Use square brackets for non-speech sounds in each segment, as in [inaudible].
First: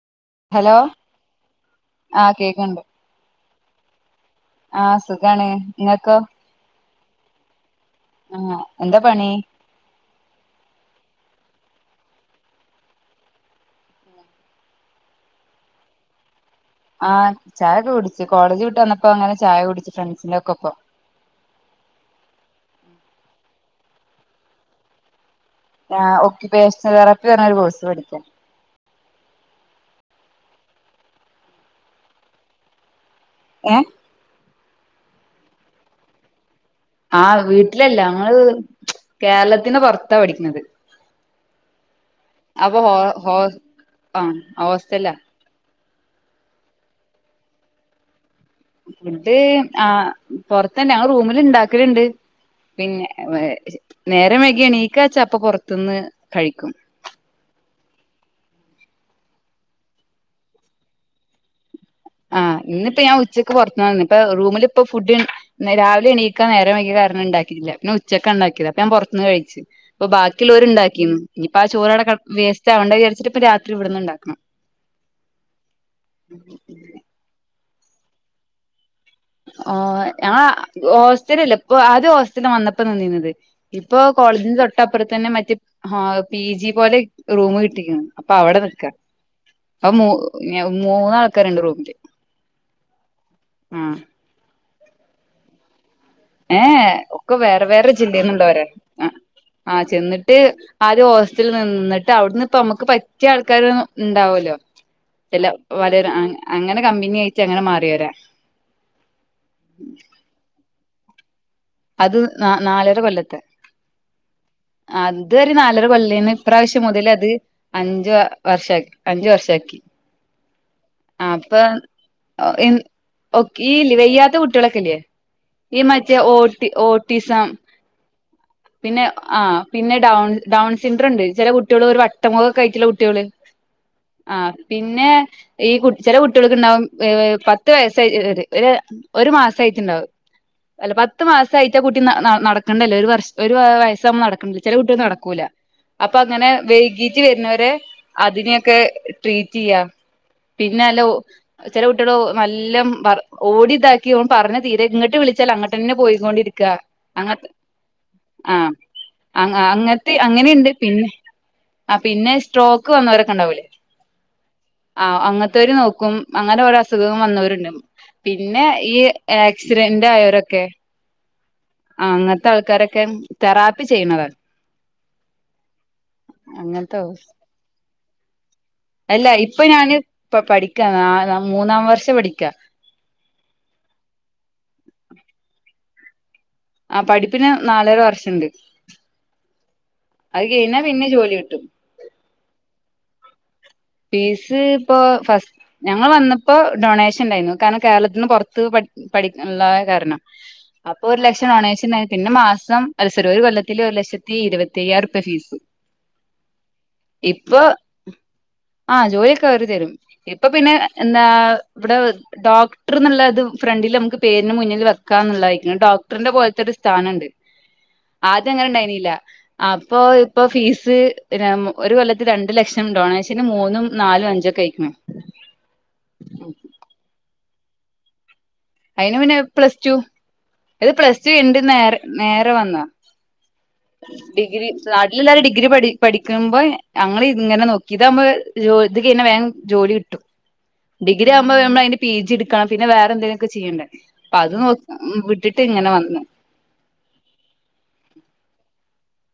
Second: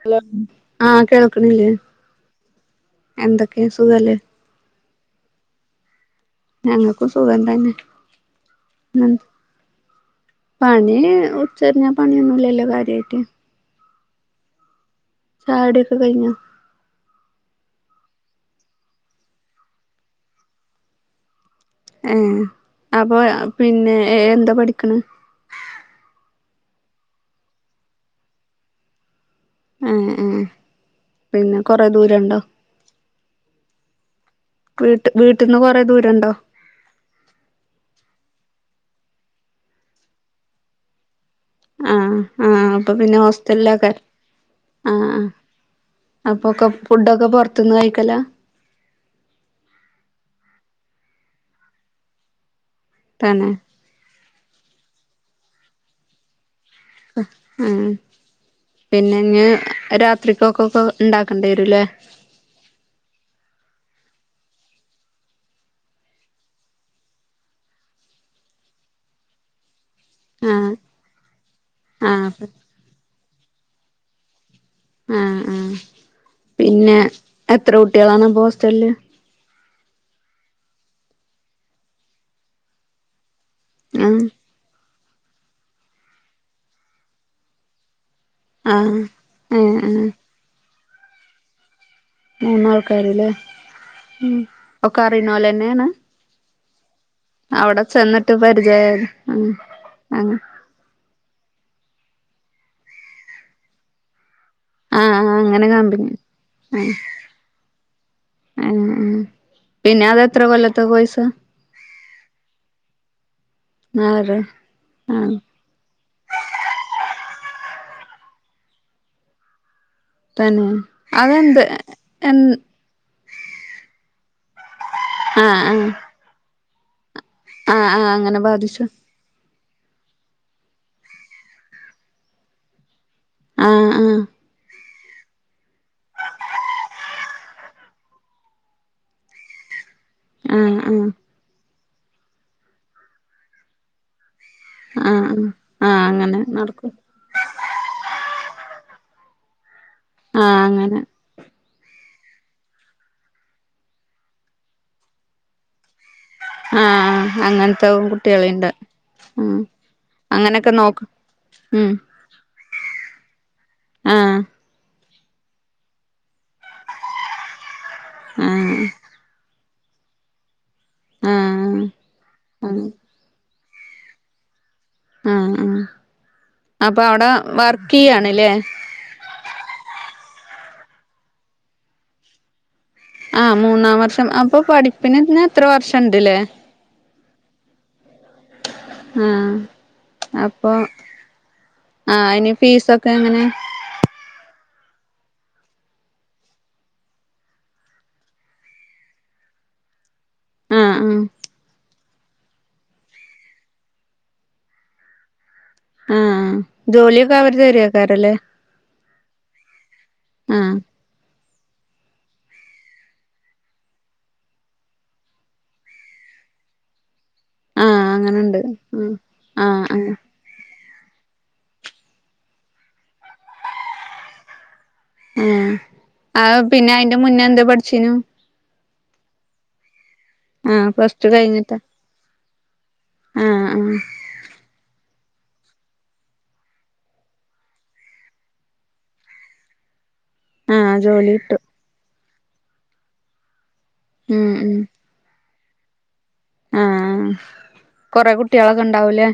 Hello hello ആഹ് കേൾക്കണില്ലേ ആഹ് കേക്ക്ണ്ട് എന്തൊക്കെയാ സുഖല്ലേ ആഹ് സുഖാണ് നിങ്ങക്കോ? ഒ സുഖതന്നെ എന്താ പണി പണീ ഒ ചെറിഞ്ഞാ പണിയൊന്നുംല്ലല്ലോ കാര്യായിട്ട് ചായടിഒക്കെ കൈഞ്ഞൊ ആഹ് ചായൊക്കെ കുടിച്ചു കോളേജ് വിട്ട് വന്നപ്പോ അങ്ങനെ ചായ കുടിച്ചു ഫ്രണ്ട്സിന്റെ ഒക്കെപ്പൊ ഏ അപ്പൊ പിന്നെ എന്താ പഠിക്കണ്? ഓക്കുപേഷൻ തെറാപ്പി പറഞ്ഞ ഒരു കോഴ്സ് പഠിക്ക എ ഏ ആ പിന്നെ കൊറെ ദൂരണ്ടോ? ഏ വീട്ട വീട്ടിൽന്ന് കൊറെേ ദൂരണ്ടോ? ആഹ് വീട്ടിലല്ല ങ്ങൾ ച്ച്ച കേരളത്തിന് പൊറത്താ പഠിക്കുന്നത് ആഹ് ആഹ് അപ്പൊ പിന്നെ ഹോ ഹോസ്റ്റലിലക്കെ ആഹ് ആ ഹോസ്റ്റലാ അപ്പൊക്കെ ഫുഡൊക്കെ പൊറത്തുന്ന് കഴിക്കല ഫുഡ് ആ പൊറത്തന്നെ ഞങ്ങ റൂമിൽ ഇണ്ടാക്കല്ണ്ട് പിന്നെ വേ തന്നെ നേര വൈഗി എണീക്കാചപ്പ പുറത്തുന്ന് കഴിക്കും അ ആഹ് പിന്നെ ഇഞ് രാത്രിക്കൊക്ക ഒക്കെ ഉണ്ടാക്കണ്ടി വരൂല്ലേ ആഹ് ഇന്നിപ്പോ ഞാൻ ഉച്ചക്ക് പുറത്തുന്നന്ന് ഇപ്പൊ റൂമിലിപ്പ ഫുഡ് രാവിലെ എണീക്കാ നേരരെ വൈഗ കാരണ ണണ്ടാക്കില്ല പിന്നെ ഉച്ചൊക്കെ ഉണ്ടാക്കിയത് അപ്പ ഞാ പുറത്തുന്ന് കഴിച്ച് ഇപ്പൊ ബാക്കി ഉള്ളോരു ആഹ് ഇണ്ടാക്കിന്ന്. ഇനിപ്പൊ ആ ചോറട കടന്ന ആഹ് വേസ്റ്റ് ആകണ്ട വിചരിച്ചിട്ടിപ്പം രാത്രി ഇവിടുന്ന്ണ്ടാക്കണം ആഹ് ആ പിന്നെ എത്ര കുട്ടികളാണ് അപ്പൊ ഹോസ്റ്റലില് ഓ ഞങ്ങള ഹോസ്റ്റലല്ല ഇപ്പൊ ആദ്യ ഹോസ്റ്റല് വന്നപ്പോ നിന്നീന്നത് ഇപ്പൊ ആഹ് കോളേജിന്റെ തൊട്ടപ്പുറ തന്നെ മറ്റ പി ജി പോലെ റൂം കിട്ടിക്ണ് അപ്പൊ അവിടെ നിക്ക ആഹ് ഏഹ് അപ്പൊ ഏഹ് മൂ മൂന്നാൾക്കാര്ണ്ട് റൂമില് മൂന്നാൾക്കാര് ലേ ആഹ് ഒക്ക അറിണൊലന്നെയാണ്? ഏ എ ഒക്കെ വേറെ വേറെ ജില്ലയിള്ളേര പരിചയായ ഉം ആഹ് ചെന്നിട്ട് ആദ്യ ഹോസ്റ്റലിൽ നിന്നിട്ട് അവിടുന്ന് ഇപ്പ നമ്മുക്ക് പറ്റിയ ആൾക്കാര ഉണ്ടാവല്ലോ ആഹ് ആഹ് എല്ല അങ്ങനെ കമ്പനി വളരെ അങ്ങനെ ആഹ് കമ്പിനി ആയിട്ട അങ്ങനെ മാറിയൊരാ ആഹ് ആഹ് പിന്നെ അതെത്ര കൊല്ലത്തെ കൊഴ്സ അത് ന നാലര കൊല്ലത്തെ നാലര ആഹ് അദ്ദൊരു നാലര കൊല്ലെന്നു ഇപ്രാവ്ശ്യം മുതൽ അത് അഞ്ചു വർഷ അഞ്ചു വർഷാക്കി. തന്നെ ആ അപ്പൊ അതെന്ത് അ ഒ എൻ ഒക് ഈ ല്ലെ വെയ്യാത്ത കുട്ടിയാളൊക്കെല്ലേ. ആഹ് ഈ ആഹ് മറ്റെ ഓ ട്ടിസം ആഹ് ആഹ് അങ്ങനെ ബാധിച്ചു പിന്നെ ആഹ്. പിന്നെ ഡൗൺ ഡൗൺ സിംഡ്രണ്ട് ചെല കുട്ടിയൾ ഒരു വട്ടമൊഖക്കയ്ട്ട്ള്ള കു ട്യോൾ ആഹ് ആഹ് ആ പിന്നെ ഈ കു ചെല കുട്ടിയൾക്ക് ഉണ്ടാവും ഹ് പത്ത് വയസായി ഹ് ഹ് ഒര് ഒരു മാസയിട്ടുണ്ടാവും ആഹ് അല്ല ആഹ് പത്ത് മാസ ആയിട്ട കുട്ടി ന ന നടക്കണ്ടല്ലെ ഒരു വർഷം ഒരു വയസ്സാവുമ്പോ നടക്ക ചെല കുട്ടിയൾ ആഹ് നടക്കൂല ആഹ് അപ്പൊ അങ്ങനെ നടക്കും വൈകീട്ട് വരുന്നവരെ അധിക ഏ ക്കെ ട്രീറ്റ് യ്യ ആഹ് അങ്ങനെ പിന്നലോ ചെല കുട്ടിള് ഒം നല്ലം വ ഓടി താക്കി ഓൻ പറഞ്ഞ തീരെ ഇങ്ങട്ട് വിളിച്ചാൽ അങ്ങട്ടന്നെ പോയി ണ്ടിരിക്ക ആഹ് അങ്ങത്തെ അങ്ങനത്തെ കുട്ടികളുണ്ട് ആഹ് അ ഉം അങ്ങൻത്തെ അങ്ങനെയുണ്ട് അങ്ങനൊക്കെ നോക്ക് പിന്നെ ഉം ആ പിന്നെ സ്ട്രോക്ക് വന്നോരൊക്കെ ഉണ്ടാവൂലേ ആഹ് ആഹ് അങ്ങൻത്തോര് നോക്കും അങ്ങനെ ഓരോ അസുഖം വന്നോരുണ്ട് പിന്നെ ആഹ് ഈ ഏ ആക്സിഡന്റായോരൊക്കെ ആഹ് ആ അങ്ങൻത്തെ ആഹ് ആൾക്കാരൊക്കെ. തെറാപ്പി ചെയ്യ്ണത് ആഹ് ആ അപ്പൊ അഉടെ വർക്ക് യ്യാണ്ല്ലേ. നി പ്പ പഠിക്ക നാല മൂന്നാം വർഷം പഠിക്കാ ആഹ് മൂന്നാം വർഷം അപ്പൊ പഠിപ്പിനെന്നെ എത്ര വർഷം ഇണ്ട്ലെ? ആ പഠിപ്പിന് ഹ് നാലര വർഷണ്ട്. ഹ്മ് അത് അപ്പൊ കഴിഞ്ഞാ പിന്നെ ജോലി കിട്ടും ആ അയിന് ഫീസൊക്കെ എങ്ങനെ? ഫീസ് ഇപ്പോ ഫസ് ഞങ്ങൾ വന്നപ്പോ ഡൊണേഷൻ ഉണ്ടായിന്നു കാരണം കേരളത്തിന്ന് പൊറത്ത് പട് പഠിക്ക ള്ളായ കാരണം ആഹ് അപ്പൊ ആഹ് ഒരു ലക്ഷം ടൊണേഷ പിന്നെ മാസം സിറി ഒരു കൊല്ലത്തില് ഒരു ലക്ഷത്തി ഇരുവത്തയ്യായിരം ഉർപ്യ ഫീസ്. ആഹ് ജോലിയൊക്കെ അവര് ഇപ്പൊ തെരോക്കാരലെ ആഹ് ജോലിയൊക്കെ അവര് തരും ഇപ്പൊ പിന്നെ ഹ് എന്താ ഇവിടെ വെ ഡോക്ടർന്നുള്ളത് ഫ്രണ്ടിൽ നമുക്ക് പേരിന് മുന്നിൽ വെക്കാന്ന്ള്ളയിക്ണ് ഡോക്ടറിന്റെ പോൽത്തൊര് സ് സാനണ്ട് ആഹ് ആദ്യ അങ്ങനെണ്ട് ആങ്ങനെണ്ടായിന്നില്ല ആഹ് ആഹ് അപ്പൊ ആഹ് ഇപ്പോ ഫീ സ് രം ഒരു കൊല്ലത്ത് രണ്ട് ലക്ഷം ഡോണേഷന് മൂന്നും നാലും അഞ്ചും ക്കെ അയിക്ണ് ആ ആഹ് പിന്നെ അയിന്റെ മുന്നേ ന്താ പഠിച്ചീനു അയിന് പിന്നെ പ്ലസ് ടു ഇത് പ്ലസ് ടു കൈഞ്ഞ്ട്ട് നേ നേരെ വന്നാ ആഹ് ആഹ് ഡിഗ്രി നാട്ടിൽല്ലോരെ ഡി ഗ്രി പഠി പഠിക്കുമ്പോ ഞങ്ങൾ ഇങ്ങനെ നോക്കി ഇതാവുമ്പോ ഹ് ജോ ഇത് കൈഞ്ഞാ വേഗം ജോലി കിട്ടും. ആഹ് ഡിഗ്രി ജോലി ആവുമ്പോ കിട്ടു നമ്മൾ അയിന്റെ പി ജി ഇടുക്കണം പിന്നെ വേറെ എന്തെങ്കിലൊക്കെ ചെയ്യണ്ടേ പ്പ ഉം അത് നോ ഉം വിട്ടിട്ട് ഇങ്ങനെ വന്നു ആഹ് കൊറെ കുട്ടിയളൊക്കെ ഉണ്ടാവൂലേ?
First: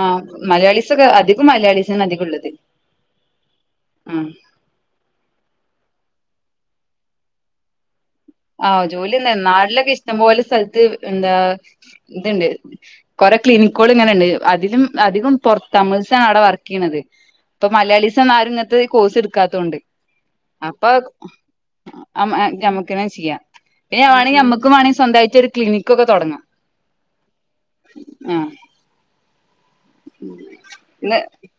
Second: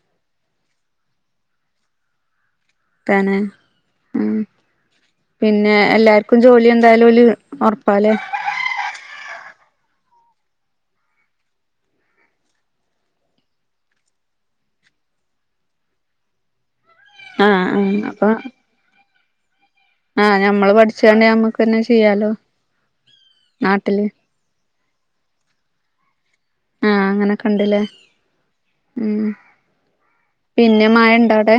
ആഹ് മലയാളിസൊക്കെ അധികം മലയാളിസന് അധികംള്ളത്. തന്നെ ഉം പിന്നെ എല്ലാർ ക്കു ജോലി എന്തായാലു ഓല് ഒറപ്പാലെ ആഹ് ജോലിയെന്നെ നാട്ടിലൊക്കെ ഇഷ്ടം പോലെ സ്ഥലത്ത് എന്താ ഇത്ണ്ട് കൊ ടെ ക്ലിനിക്കുൾ ഇങ്ങനെണ്ട് അതിലും അധികം പൊർ തമിഴ്സാ അവിടെ വർക്കയ്യ്ണത് ആഹ് ഇപ്പൊ ആഹ് അപ്പൊ മലയാളിസൊന്നും ആരും ഇങ്ങൻത്തെ ഈ കോഴ്സ് എടുക്കാത്തോണ്ട് ആഹ് ഞമ്മള് അപ്പൊ പഠിച്ചാണ്ട് ഞമ്മക്കന്നെ ഹ് ചെയ്യാലോ ആഹ് ഞമ്മക്ക് ണങ്കി ചെയ്യാം നാട്ടില് പിന്നെ വേണെങ്കി നമ്മുക്ക് വേണെങ്കി സ്വന്തായിട്ട് ഒരു ക്ലിനിക്കൊക്കെ തൊടങ്ങാം. ആ അങ്ങനൊക്കെ ഉണ്ട്ലെ ആ ഉം പിന്നെ മയണ്ടാ അവിടെ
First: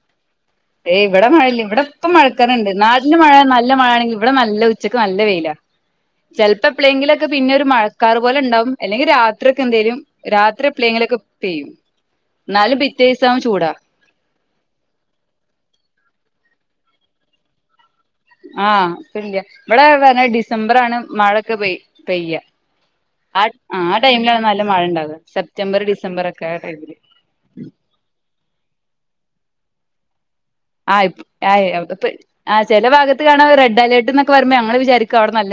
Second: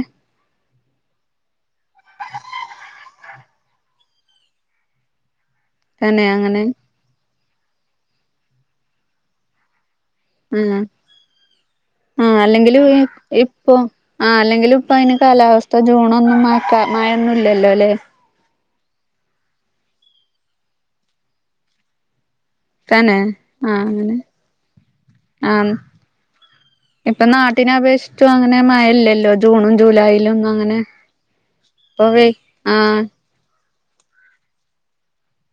ഏയ് ഇവിടെ മയല്ല്യ ഇവിടെ ഇപ്പം മഴക്കറുണ്ട് നാട്ടിൽ മയ നല്ല മഴ ആണെങ്കി ഇവിടെ നല്ല ഉച്ചക്ക് നല്ല വൈലാ തന്നെ അങ്ങനെ ചെലപ്പപ്പെളെങ്കിലുമൊക്കെ പിന്നൊരു മഴക്കാറു പോലുണ്ടാവും അല്ലെങ്കിൽ രാത്രിയ്ക്കെന്തേലും രാത്രി ആഹ് എപ്ളേങ്കിലൊക്കെ പെയ്യും ആഹ് എന്നാലും അല്ലെങ്കിലും പിറ്റേസം ആവും ചൂടാ ഇപ്പൊ ആഹ് അല്ലെങ്കിലും ഇപ്പ അയിന് കാലാവസ്ഥ ജൂണൊന്നും മയക്കാ മായേന്നും ഇല്ലല്ലോ അല്ലേ ആഹ് ഇപ്പില്യ ഇവിടെ വേ ഡിസംബറാണ് മയൊക്കെ പെയ് പെയ്യാ തന്നെ ആഹ് ആഹ് ടൈമിലാണ് നല്ല മഴണ്ടാവ സെപ്റ്റംബർ ഡിസംബർ ഒക്കെ ആ ടൈമില് ട്ടിനെ അപേക്ഷിച്ചും അങ്ങനെ മയല്ലല്ലോ ജൂണും ജൂലൈലും ഒന്നും ആയ് ആയെ ആഹ് ചെല ഭാഗത്തു കാണാ റെഡ് അലേർട്ട് ന്നൊക്കെ വരുമ്പം ഞങ്ങള് വിചാരിക്കു അവിടെ നൽ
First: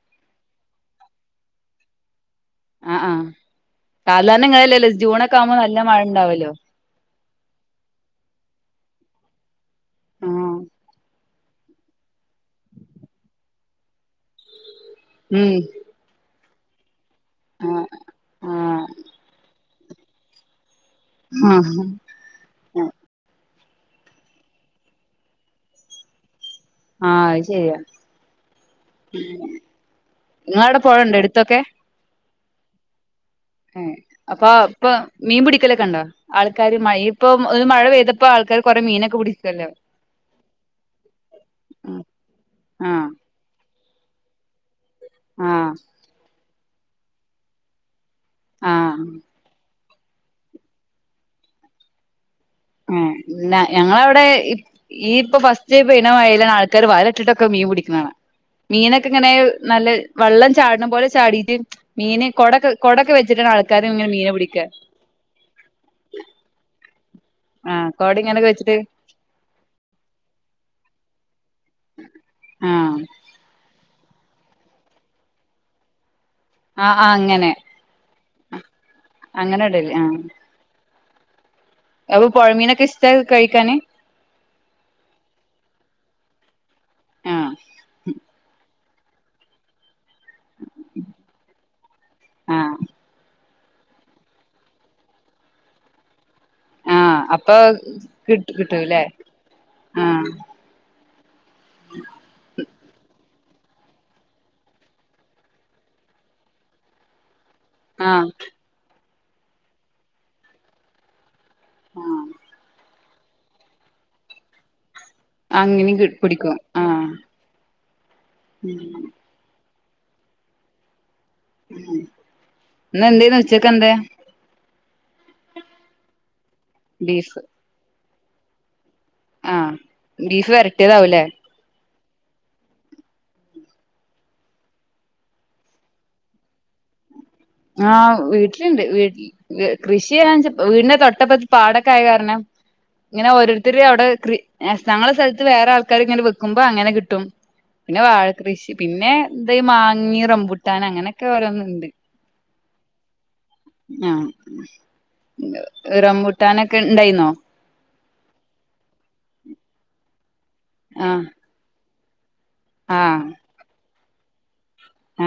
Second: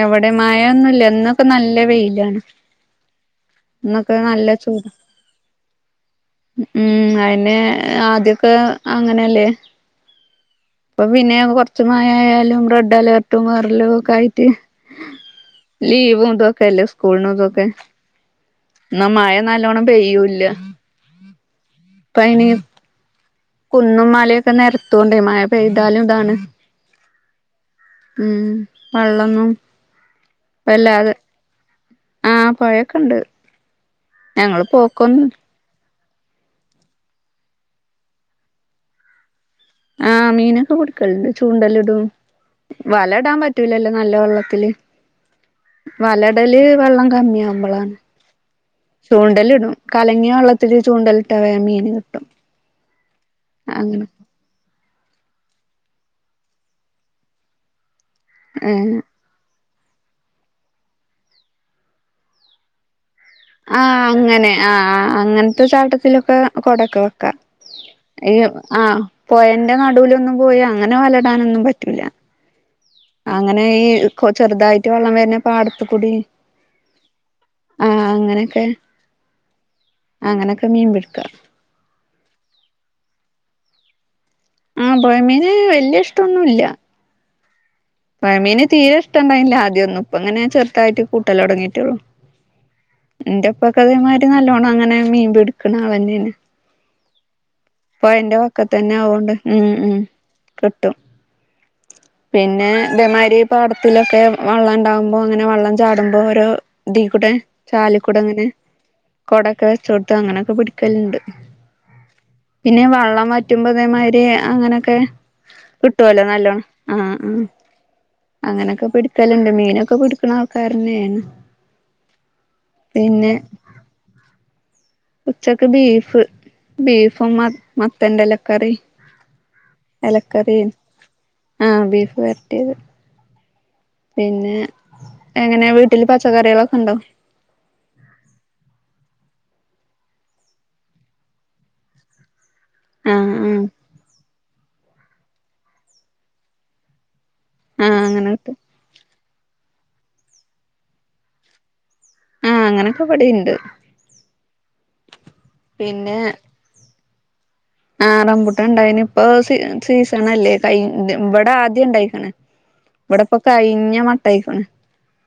എവിടെ മായൊന്നുല്ല ന്നൊക്കെ നല്ല വെയിലാണ് ഇന്നൊക്കെ നല്ല ചൂട് സാധാര്ണങ്ങനല്ലല്ലോ ജൂണൊക്കെ ആവുമ്പം നല്ല മഴ ഇണ്ടാവല്ലോ ഉം അയന്നെ ആദ്യൊക്കെ അങ്ങനല്ലേ ആഹ് പിന്നെ കൊർച് മയ ആയാലും റെഡ് അലേർട്ടും വറലും ഒക്കെ ആയിട്ട് ഉം ലീവു ന്തോക്കെല്ലേ സ്കൂൾ നോതൊക്കെ ആഹ് ആഹ് ല്ലോണം പെയ്യൂല്ല ആഹ് ഇപ്പ അയിന് ആഹ് അഹ് കുന്നും മലയൊക്കെ നെരത്തൂണ്ടേ മയ പെയ്താലും താണ് ആഹ് അയ് ശെരിയാ ഉം വള്ളൊന്നും ങ്ങളടെ പോയണ്ടോ എടുത്തൊക്കെ ആഹ് പൊയോക്കെണ്ട് ഏഹ് അപ്പൊ പ്പം മീൻ പിടിക്കലൊക്കെണ്ടോ ആൾക്കാര് മയ ഇപ്പൊ ഒരു മഴ പെയ്തപ്പോ ആൾക്കാര് കുറെ മീനൊക്കെ പിടി ആഹ് മീനൊക്കെ പിടുക്കലുണ്ട് ചൂണ്ടലിടും ആഹ് വലേടാൻ പറ്റൂലല്ലോ നല്ല വെള്ളത്തില് ആഹ് ടെല് വെള്ളം കമ്മ്യാഉമ്പളാണ് ആഹ് ചൂണ്ടല് ഇടും കലങ്ങിയ വെള്ളത്തില് ചൂണ്ടലിട്ടാ വേ മീനു കിട്ടും ആഹ് ണ അങ്ങനെ ഞങ്ങളവിടെ ഈ ഈ ഇപ്പം ഫസ്റ്റേ പെയ്യ്ണമഴേലാണ് ആൾക്കാര് വല ഇട്ടിട്ടൊക്കെ മീൻ പിടിക്കുന്നതാണാ ഏഹ് മീനൊക്കെ ഇങ്ങനെ നല്ലത് വെള്ളം ചാട്ണ പോലെ ചാടീറ്റ് മീനെ കൊട കൊടൊക്കെ വെക് ആഹ് അങ്ങനെ ആഹ് അങ്ങൻത്തെ ചാട്ടത്തിലൊക്കെ കൊടക്ക ക്ക ആഹ് കൊട ഈ ഇങ്ങനൊക്കെ വെച്ചിട്ട് ആഹ് പൊയന്റെ നടുവിലൊന്നും പോയാ അങ്ങനെ വല ഇടാനൊന്നും പറ്റൂല ആഹ് അങ്ങനെ ഈ കൊ ചെറുതായിട്ട് വെള്ളം വരുന്ന പാടത്തുകൂടി ആഹ് ആഹ് അങ്ങനെ ക്കേ അങ്ങനെടൽ അങ്ങനൊക്കെ മീൻ പിടുക്കാ അപ്പം പൊഴമീനൊക്കെ ഇഷ്ടാ കഴിക്കാന് ഉം പൊഴമീന് വല്ല്യ ഇഷ്ടൊന്നൂല്ല്യ ആഹ് പൊഴാമീന് തീരെ ഇഷ്ട്ടണ്ടായിന്നില്ല ആദ്യോന്നും ഇപ്പങ്ങനെ ചെറുത്തായിട്ട് കൂട്ടലൊടങ്ങിയിട്ടൊള്ളു ആഹ് ന്റെപ് ഇപ്പ [unintelligible] നല്ലോണങ്ങനെ മീമ്പിടിക്ക്ണ ആളെന്നേണ് ആഹ് അപ്പൊ പൊയന്റെ കിട്ട് വക്കത്തന്നെ കിട്ടൂല്ലേ ആവോണ്ട് ഉം ഉം ആഹ് കിട്ടും പിന്നെ മാരി പാടത്തിലൊക്കെ വെള്ളണ്ടാവുമ്പോ അങ്ങനെ വെള്ളം ചാടുമ്പോ ഓരോ ഇതി കൂടെ ആഹ് ചാലിക്കൂടങ്ങനെ കൊടൊക്കെ വെച്ചോട്ത് അങ്ങനെയൊക്കെ പിടിക്കല്ണ്ട് ആഹ് പിന്നെ വള്ളം വറ്റുമ്പ അതേമാതിരി അങ്ങനൊക്കെ അങ്ങനിം കി കിട്ടോലൊ പിടിക്കും നല്ലോണം ആഹ് ഉം അങ്ങനൊക്കെ പിടിക്കലുണ്ട് മീനൊക്കെ പിടിക്കുന്ന ആൾക്കാരന്നേണ് ഉം ഇന്നെന്തേയ്ന്ന് ഉച്ചക്ക് എന്തേ ഉച്ചക്ക് ബീഫ് ബീഫും ബീഫ് മത്തന്റെല ക്കറിം ആഹ് ബീഫ് ഇലക്കറിയും വരട്ടിയതാവൂല്ലേ ആഹ് ബീഫ് വരട്ടിയത് പിന്നെ എങ്ങനെ വീട്ടില് പച്ചക്കറികളൊക്കെ ഉണ്ടോ ആഹ് വീട്ടിലുണ്ട് വീട്ടിൽ കൃഷി ചെയ്യാൻ വീടിന്റെ തൊട്ടപ്പുറത്തു പാടമൊക്കെ ആയതു കാരണം ഇങ്ങനെ ആഹ് ആഹ് ഓരോരുത്തർ അവിടെ കൃ ഞങ്ങളുടെ സ്ഥലത്ത് വേറെ ആൾക്കാര് ഇങ്ങനെ വെക്കുമ്പോ അങ്ങനെ കിട്ടും ആഹ് പിന്നെ അങ്ങനെ കിട്ടും വാഴകൃഷി പിന്നെ എന്താ മാങ്ങി റംബുട്ടാൻ അങ്ങനെയൊക്കെ ഓരോന്നുണ്ട് ആഹ് അങ്ങനൊക്കെ ഇവിടെണ്ട് ആഹ റമ്പൂട്ടാനൊക്കെ ണ്ടായിന്നോ ആ റംമ്പുട്ടാൻ ഉണ്ടായിന് ഇപ്പ സ സീസൺ അല്ലേ ക ആഹ് ഇവിടെ ആദ്യ ണ്ടായി ഇവിടെപ്പൊ കഴിഞ്ഞ മട്ടായിക്കണ് ആ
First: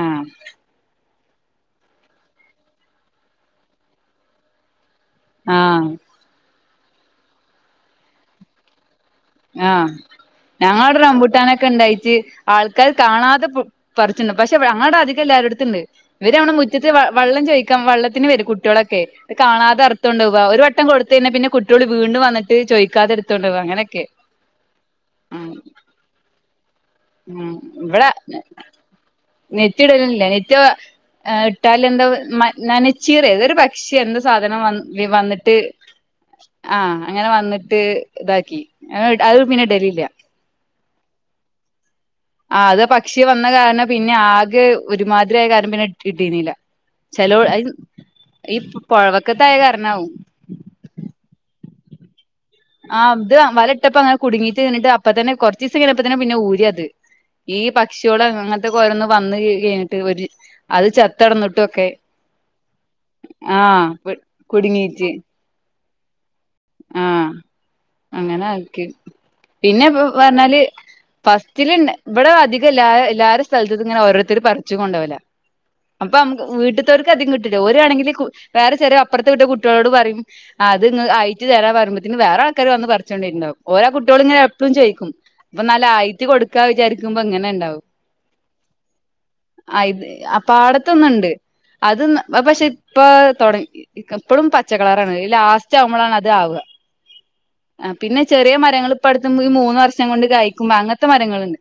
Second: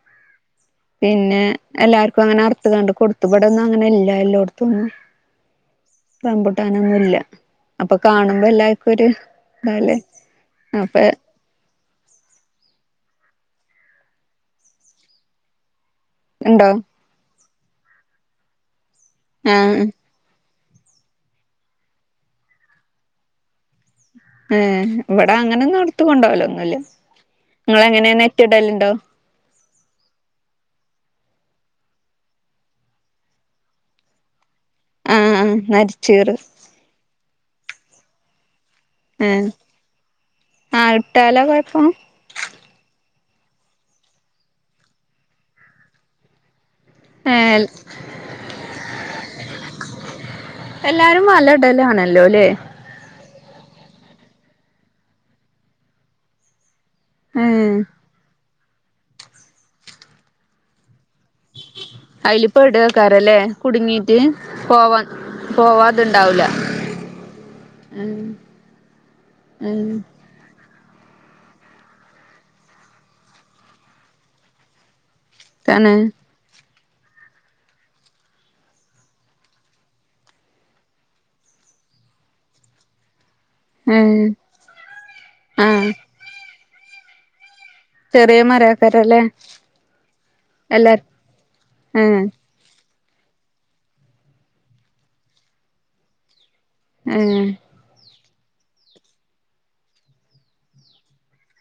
പിന്നെ എല്ലാർക്കും അങ്ങനെ അറുത്ത് കണ്ട് കൊടുത്തുപടൊന്നും അങ്ങനെ ഇല്ല എല്ലോടത്തന്നും ആഹ് റംമ്പുട്ടാനൊന്നുല്ല അപ്പൊ കാണുമ്പോ എല്ലാ ആഹ് ഞങ്ങളവിടെ അപ്പൊ റംമ്പൂട്ടാനൊക്കെ ണ്ടായിട്ട് ആൾക്ക ക്കാർ കാണാതെ പറിച്ചിണ്ട് പക്ഷെ അങ്ങടെ അധികം എല്ലാരുടെ അടുത്തുണ്ട് ഇവര് നമ്മടെ ഇണ്ടോ മുറ്റത്ത് വെള്ളം ചോദിക്കും വെള്ളത്തിന് വരും കുട്ടികളൊക്കെ കാണാതെ ആഹ് അറുത്തു കൊണ്ട് പോവാ ഒരു പട്ടം കൊടുത്ത തന്നെ പിന്നെ കുട്ടികൾ വീണ്ട വന്നിട്ട ചോദിക്കാതെടുത്തോണ്ട് പോവാ അങ്ങനൊക്കെ ഏ ഇവിടെ അങ്ങനെ ഒന്നും ഇട്ത്ത് കൊണ്ടാവലോ ഒന്നുല്ല ഉം ങ്ങൾ എങ്ങനെ ഇവിടെ നെറ്റിടലുണ്ടോ നെറ്റ് ഇടലില്ല നെറ്റ് ഇട്ടാൽ എന്താ നനച്ചീറ ഏതൊരു പക്ഷി എന്താ സാധ അ ആഹ് വന്നിട്ട് ആഹ് നരിച്ചീറ് ആഹ അങ്ങനെ വന്നിട്ട് ഇതാക്കി ആ അത് പിന്നെ ഇടലില്ല ആ ഇട്ടാലോ കൊയപ്പം ആ അത് പക്ഷി വന്ന കാരണം പിന്നെ ആകെ ഒരുമാതിരി ആയ കാരണം പിന്നെ ഇട്ടിട്ടിരുന്നില്ല ചെലോ ഏഹ് അത് ഈ പുഴവക്കത്ത ആയ കാരണകും ഉണ്ടലാണല്ലോ അല്ലേ ആ ത് വല ഇട്ടപ്പ അങ്ങനെ കുടുങ്ങിട്ട് നിന്നിട്ട് അപ്പ തന്നെ കുറച്ച് ഇസം കിഞ്ഞപ്പ തന്നെ പിന്നെ ഊരി അത് ഈ ഏഹ് പക്ഷികള് അങ്ങനത്തെക്ക ഓരന്ന് വന്ന് കഴിഞ്ഞിട്ട് ഒരു അത് ച്ചത് അത്തടന്നിട്ടൊക്കെ അയില് പെടേക്കാരല്ലേ ആ കുടുങ്ങീട്ട് പോവാൻ കുടുങ്ങീട്ട് പോവാതുണ്ടാവൂല ആഹ ഉം അങ്ങനെ ആക്കി ഉം പിന്നെപ്പോ പറഞ്ഞാല് ഫസ്റ്റിലുണ്ട് ഇവിടെ അധികം എല്ലാ എല്ലാരു സ്ഥലത്തും ഇങ്ങനെ ഓരോരുത്തർ പറിച്ചു കൊണ്ടോകല തന്നെ അപ്പൊ നമുക്ക് വീട്ട ട്ടോൾക്ക് ഇവർക്ക് അധികം കിട്ടില്ല ഒരാണെങ്കിൽ വേറെ ചെറിയ അപ്പുറത്ത് വീട്ടിലെ കുട്ടികളോട് പറയും അത് നി ആയി തരാ പരിമ്പോത്തിന് വേറെ ആൾക്കാര് വന്ന് പറിച്ചോണ്ട് പോയിട്ടുണ്ടാകും ഓരോ കുട്ടികളും ഏഹ് ഇങ്ങനെ എപ്പോഴും ചോയിക്കും അപ്പൊ ആഹ് നല്ലയിറ്റ് കൊടുക്കാ വിചാരിക്കുമ്പോ ഇങ്ങനെ ണ്ടാവും ചെറിയ മരാക്കാരല്ലേ ആയിത് എല്ലാ പാടത്തൊന്നുണ്ട് അത് ഏഹ് ങ് പക്ഷെ ഇപ്പൊ തുടങ്ങി എപ്പോഴും പച്ചക്കളറാണ് ഈ ലാസ്റ്റ് ആവുമ്പോളാണ് അത് ആവുക ഏ പിന്നെ ചെറിയ മരങ്ങൾ ഇപ്പ അടുത്ത് നമുക്ക് മൂന്ന് വർഷം കൊണ്ട് കായ്ക്കുമ്പോ അങ്ങനത്തെ മരങ്ങളുണ്ട്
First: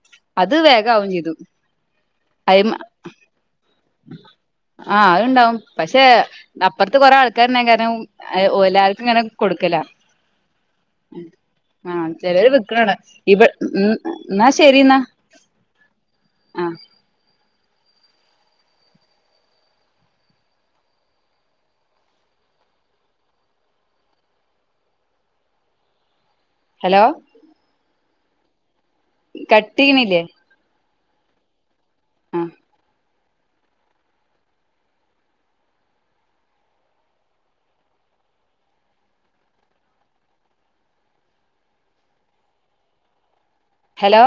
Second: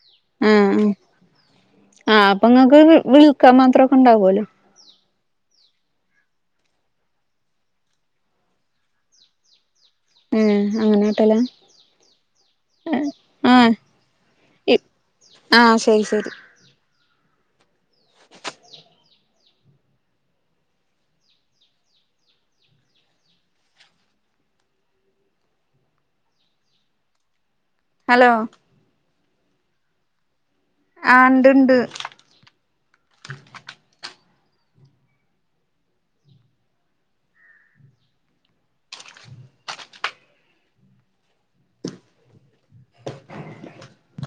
ആ അത് വേഗാവും ചെയ്തു ആ അപ്പൊ അയ്മ ങ്ങക്ക് വിൽക്കാൻ മാത്രൊക്കെ ണ്ടാവുല്ലോ ആഹ അതുണ്ടാവും പക്ഷെ അപ്പുറത്തെ കൊറെ ആൾക്കാരുള്ള കാരണം എല്ലാർക്കും ഇങ്ങനെ കൊടുക്കല ഉം അങ്ങനൊട്ടല ആഹ ചിലവര് വിൽക്കണ് അവിടെ ഇവർ ഉ എന്നാ ശരി എന്നാ ആ ശരി ശരി ആഹ് ഹലോ ഹലോ കട്ട്‌ ചെയ്യണില്ലേ ആണ്ട്ണ്ട് ആഹ് [unintelligible] ഹലോ